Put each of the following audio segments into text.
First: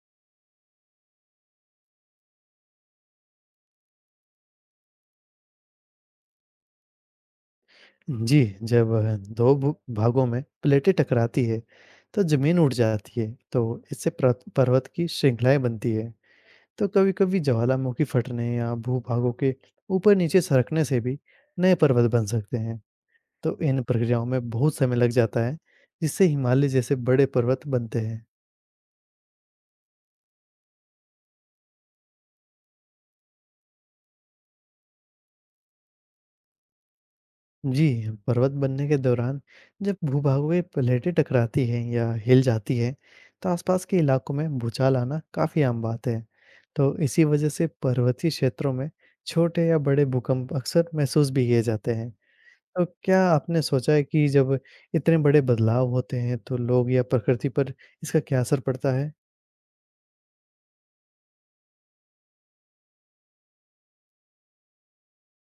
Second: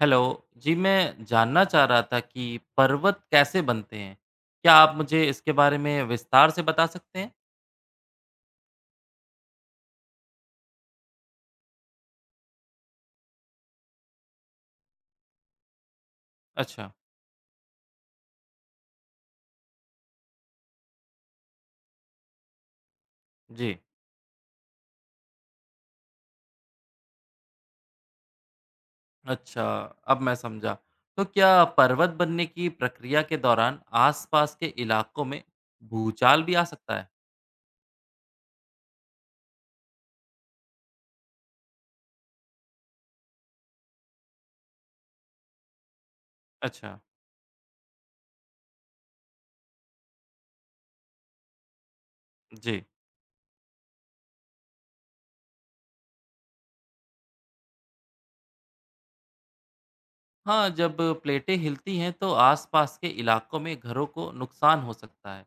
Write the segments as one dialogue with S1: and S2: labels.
S1: Hello, जी मैं जानना चाह रहा था कि पर्वत कैसे बनते हैं? क्या आप मुझे इसके बारे में विस्तार से बता सकते हैं?
S2: जी, जब दो भू भागों में प्लेटें टकराती है, तो ज़मीन उठ जाती है, तो इससे प्रत पर्वत की श्रृंखलाएँ बनती है। तो
S1: अच्छा।
S2: कभी-कभी ज्वालामुखी फटने या भूभागों के ऊपर-नीचे सरकने से भी नए पर्वत बन सकते हैं। तो
S1: जी।
S2: इन प्रक्रियाओं में बहुत समय लग जाता है, जिससे हिमालय जैसे बड़े पर्वत बनते हैं।
S1: अच्छा, अब मैं समझा। तो क्या पर्वत बनने की प्रक्रिया के दौरान आसपास के इलाकों में भूचाल भी आ सकता है?
S2: जी, पर्वत बनने के दौरान जब भूभागीय प्लेटें टकराती हैं या हिल जाती हैं, तो आसपास के इलाकों में भूचाल आना काफ़ी आम बात है। तो
S1: अच्छा।
S2: इसी वजह से पर्वतीय क्षेत्रों में छोटे या बड़े भूकंप अक्सर महसूस भी किए जाते हैं।
S1: जी।
S2: तो क्या आपने सोचा है कि जब इतने बड़े बदलाव होते हैं, तो लोग या प्रकृति पर इसका क्या असर पड़ता है?
S1: हाँ, जब प्लेटें हिलती हैं तो आसपास के इलाकों में घरों को नुकसान हो सकता है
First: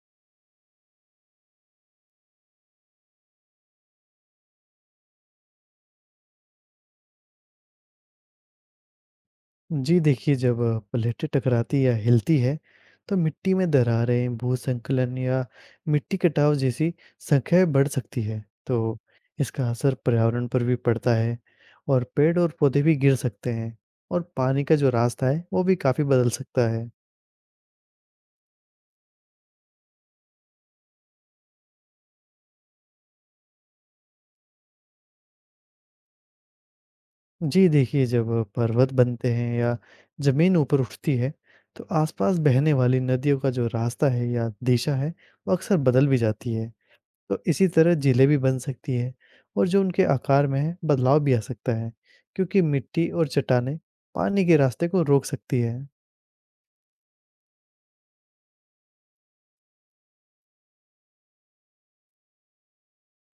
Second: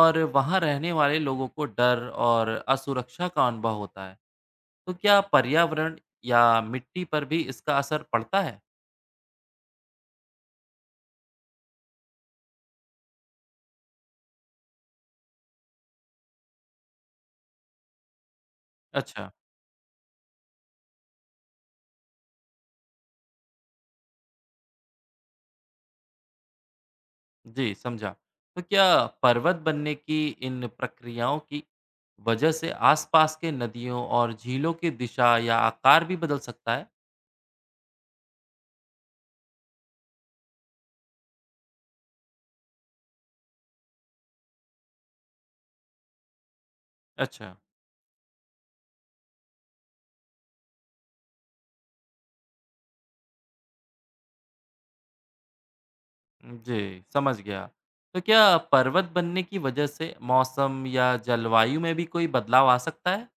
S1: और वहाँ रहने वाले लोगों को डर और असुरक्षा का अनुभव होता है। तो क्या पर्यावरण या मिट्टी पर भी इसका असर पड़ता है?
S2: जी देखिए, जब प्लेटें टकराती या हिलती है, तो मिट्टी में दरारें, भूसंकलन या मिट्टी कटाव जैसी संख्याएं बढ़ सकती है। तो
S1: अच्छा।
S2: इसका असर पर्यावरण पर भी पड़ता है और पेड़ और पौधे भी गिर सकते हैं और पानी का जो रास्ता है, वो भी काफ़ी बदल सकता है।
S1: जी समझा। तो क्या पर्वत बनने की इन प्रक्रियाओं की वजह से आसपास के नदियों और झीलों की दिशा या आकार भी बदल सकता है?
S2: जी देखिए, जब पर्वत बनते हैं या ज़मीन ऊपर उठती है, तो आसपास बहने वाली नदियों का जो रास्ता है या दिशा है, वो अक्सर बदल भी जाती है। तो
S1: अच्छा।
S2: इसी तरह झीलें भी बन सकती हैं और जो उनके आकार में है बदलाव भी आ सकता है क्योंकि मिट्टी और चट्टानें पानी के रास्ते को रोक सकती है।
S1: जी समझ गया। तो क्या पर्वत बनने की वजह से मौसम या जलवायु में भी कोई बदलाव आ सकता है?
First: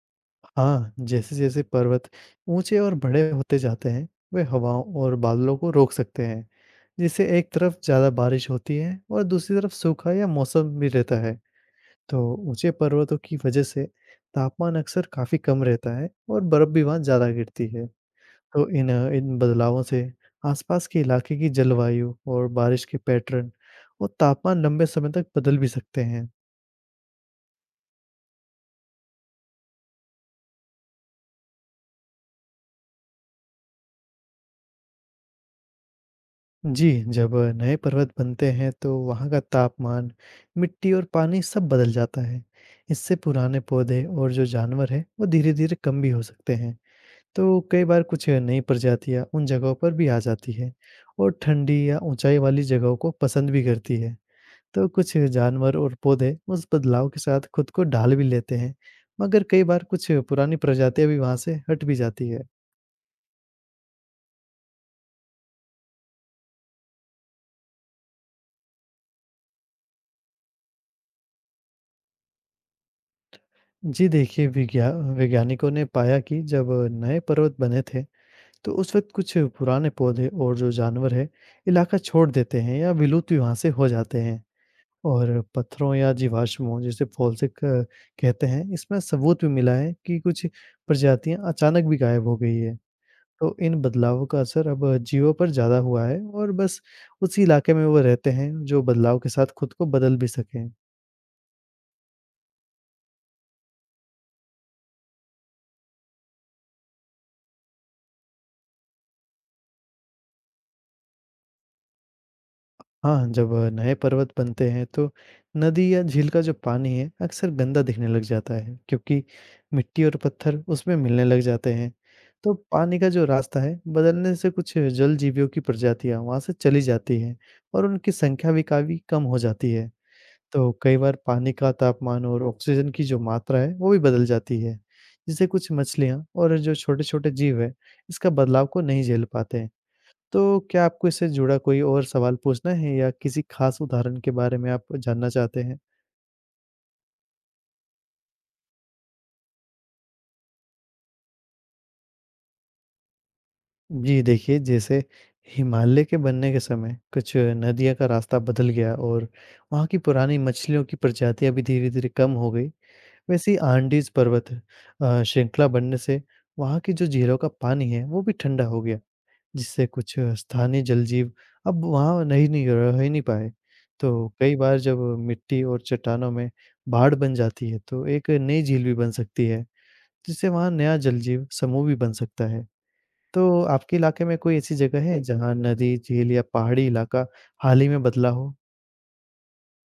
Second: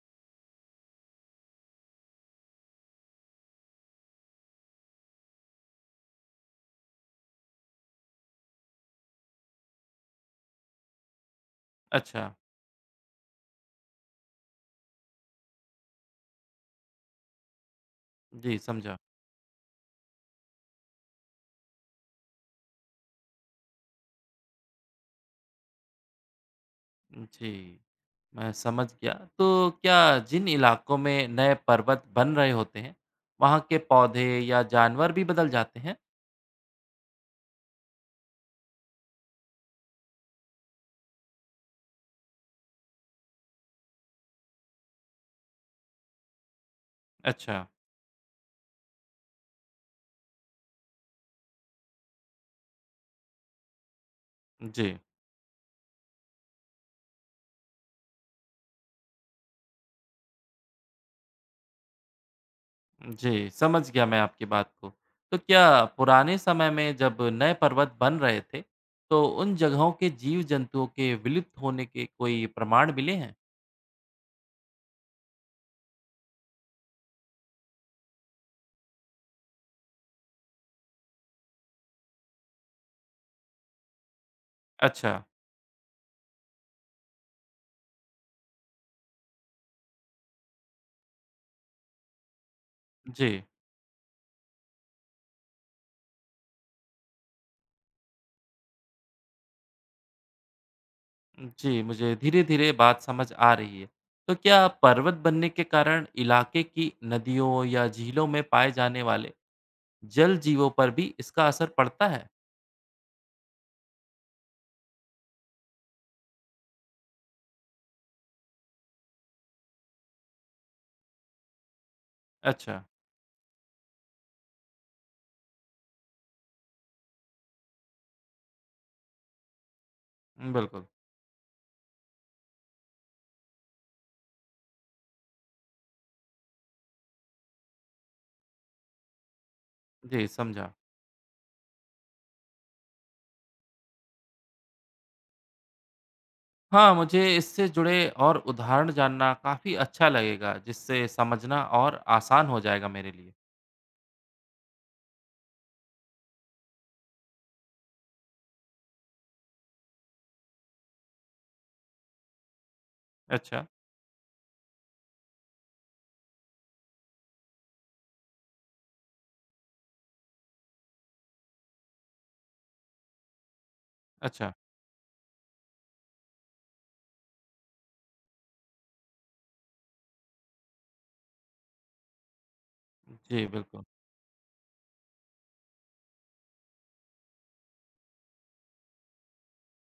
S2: हाँ, जैसे जैसे पर्वत ऊंचे और बड़े होते जाते हैं, वे हवाओं और बादलों को रोक सकते हैं, जिससे एक तरफ ज़्यादा बारिश होती है और दूसरी तरफ सूखा या मौसम भी रहता है। तो
S1: अच्छा।
S2: ऊंचे पर्वतों की वजह से तापमान अक्सर काफ़ी कम रहता है और बर्फ़ भी वहाँ ज़्यादा गिरती है।
S1: जी
S2: तो इन
S1: समझा।
S2: इन बदलावों से आसपास के इलाके की जलवायु और बारिश के पैटर्न और तापमान लंबे समय तक बदल भी सकते हैं।
S1: जी। मैं समझ गया। तो क्या जिन इलाकों में नए पर्वत बन रहे होते हैं, वहाँ के पौधे या जानवर भी बदल जाते हैं?
S2: जी, जब नए पर्वत बनते हैं तो वहाँ का तापमान, मिट्टी और पानी सब बदल जाता है। इससे पुराने पौधे और जो जानवर हैं वो धीरे-धीरे कम भी हो सकते हैं।
S1: अच्छा।
S2: तो कई बार कुछ नई प्रजातियाँ उन जगहों पर भी आ जाती है और ठंडी या ऊंचाई वाली जगहों को पसंद भी करती है। तो
S1: जी।
S2: कुछ जानवर और पौधे उस बदलाव के साथ खुद को ढाल भी लेते हैं, मगर कई बार कुछ पुरानी प्रजातियां भी वहां से हट भी जाती है।
S1: जी, समझ गया मैं आपकी बात को। तो क्या पुराने समय में जब नए पर्वत बन रहे थे, तो उन जगहों के जीव-जंतुओं के विलुप्त होने के कोई प्रमाण मिले हैं?
S2: जी देखिए, विज्ञा वैज्ञानिकों ने पाया कि जब नए पर्वत बने थे तो उस वक्त कुछ पुराने पौधे और जो जानवर है इलाका छोड़ देते हैं या विलुप्त भी वहां से हो जाते हैं।
S1: अच्छा।
S2: और पत्थरों या जीवाश्मों जिसे फॉसिल कहते हैं इसमें सबूत भी मिला है कि कुछ प्रजातियां अचानक भी गायब हो गई है।
S1: जी।
S2: तो इन बदलावों का असर अब जियो पर ज़्यादा हुआ है और बस उसी इलाके में वो रहते हैं जो बदलाव के साथ खुद को बदल भी सकें।
S1: जी, मुझे धीरे-धीरे बात समझ आ रही है। तो क्या पर्वत बनने के कारण इलाके की नदियों या झीलों में पाए जाने वाले जल जीवों पर भी इसका असर पड़ता है?
S2: हाँ, जब नए पर्वत बनते हैं तो नदी या झील का जो पानी है अक्सर गंदा दिखने लग जाता है क्योंकि मिट्टी और पत्थर उसमें मिलने लग जाते हैं। तो
S1: अच्छा।
S2: पानी का जो रास्ता है बदलने से कुछ जल जीवियों की प्रजातियां वहां से चली जाती हैं और उनकी संख्या भी काफी कम हो जाती है। तो
S1: बिल्कुल।
S2: कई बार पानी का तापमान और ऑक्सीजन की जो मात्रा है वो भी बदल जाती है, जिससे कुछ मछलियाँ और जो छोटे छोटे जीव है इसका बदलाव को नहीं झेल पाते हैं।
S1: जी,
S2: तो
S1: समझा।
S2: क्या आपको इससे जुड़ा कोई और सवाल पूछना है या किसी खास उदाहरण के बारे में आप जानना चाहते हैं?
S1: हाँ, मुझे इससे जुड़े और उदाहरण जानना काफ़ी अच्छा लगेगा, जिससे समझना और आसान हो जाएगा मेरे लिए।
S2: जी देखिए, जैसे हिमालय के बनने के समय कुछ नदियाँ का रास्ता बदल गया और वहाँ की पुरानी मछलियों की प्रजातियाँ भी धीरे धीरे कम हो गई। वैसे ही
S1: अच्छा।
S2: आंडीज पर्वत श्रृंखला बनने से वहाँ की जो झीलों का पानी है वो भी ठंडा हो गया, जिससे कुछ स्थानीय जलजीव अब वहाँ नहीं नहीं रह ही नहीं पाए। तो
S1: अच्छा।
S2: कई बार जब मिट्टी और चट्टानों में बाढ़ बन जाती है तो एक नई झील भी बन सकती है, जिससे वहाँ नया जलजीव समूह भी बन सकता है। तो
S1: जी, बिल्कुल।
S2: आपके इलाके में कोई ऐसी जगह है जहाँ नदी झील या पहाड़ी इलाका हाल ही में बदला हो?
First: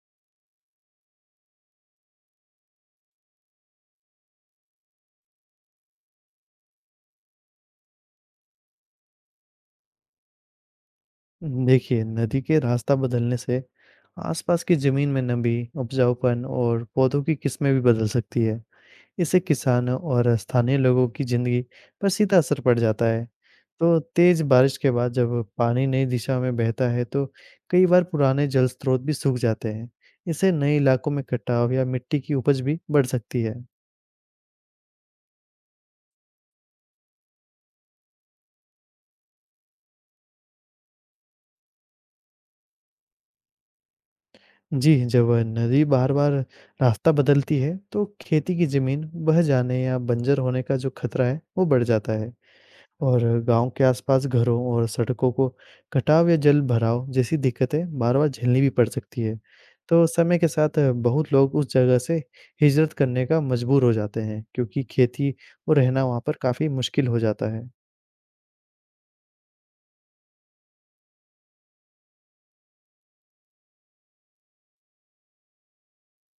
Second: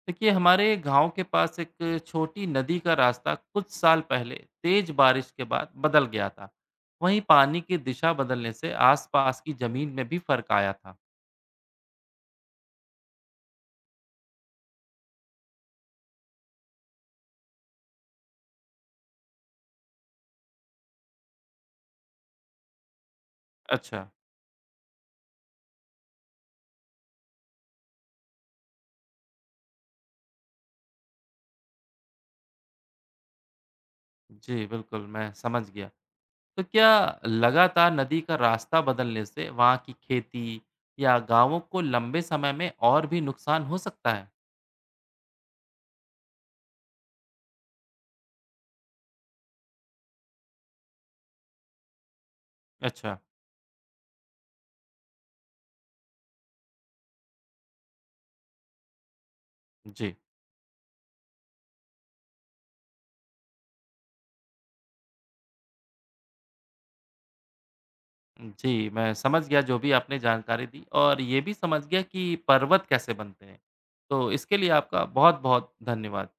S1: देखिए, हमारे गाँव के पास एक छोटी नदी का रास्ता कुछ साल पहले तेज़ बारिश के बाद बदल गया था। वहीं पानी की दिशा बदलने से आसपास की ज़मीन में भी फ़र्क आया था।
S2: देखिए, नदी के रास्ता बदलने से आसपास की जमीन में नमी, उपजाऊपन और पौधों की किस्में भी बदल सकती है। इससे किसानों और स्थानीय लोगों की जिंदगी पर सीधा असर पड़ जाता है। तो
S1: अच्छा।
S2: तेज बारिश के बाद जब पानी नई दिशा में बहता है, तो कई बार पुराने जल स्रोत भी सूख जाते हैं। इससे नए इलाकों में कटाव या मिट्टी की उपज भी बढ़ सकती है।
S1: जी, बिल्कुल, मैं समझ गया। तो क्या लगातार नदी का रास्ता बदलने से वहाँ की खेती या गांवों को लंबे समय में और भी नुकसान हो सकता है?
S2: जी, जब नदी बार-बार रास्ता बदलती है, तो खेती की जमीन बह जाने या बंजर होने का जो खतरा है, वो बढ़ जाता है।
S1: अच्छा।
S2: और गाँव के आसपास घरों और सड़कों को कटाव या जल भराव जैसी दिक्कतें बार-बार झेलनी भी पड़ सकती है। तो
S1: जी।
S2: समय के साथ बहुत लोग उस जगह से हिजरत करने का मजबूर हो जाते हैं, क्योंकि खेती और रहना वहाँ पर काफ़ी मुश्किल हो जाता है।
S1: जी, मैं समझ गया जो भी आपने जानकारी दी और ये भी समझ गया कि पर्वत कैसे बनते हैं। तो इसके लिए आपका बहुत-बहुत धन्यवाद।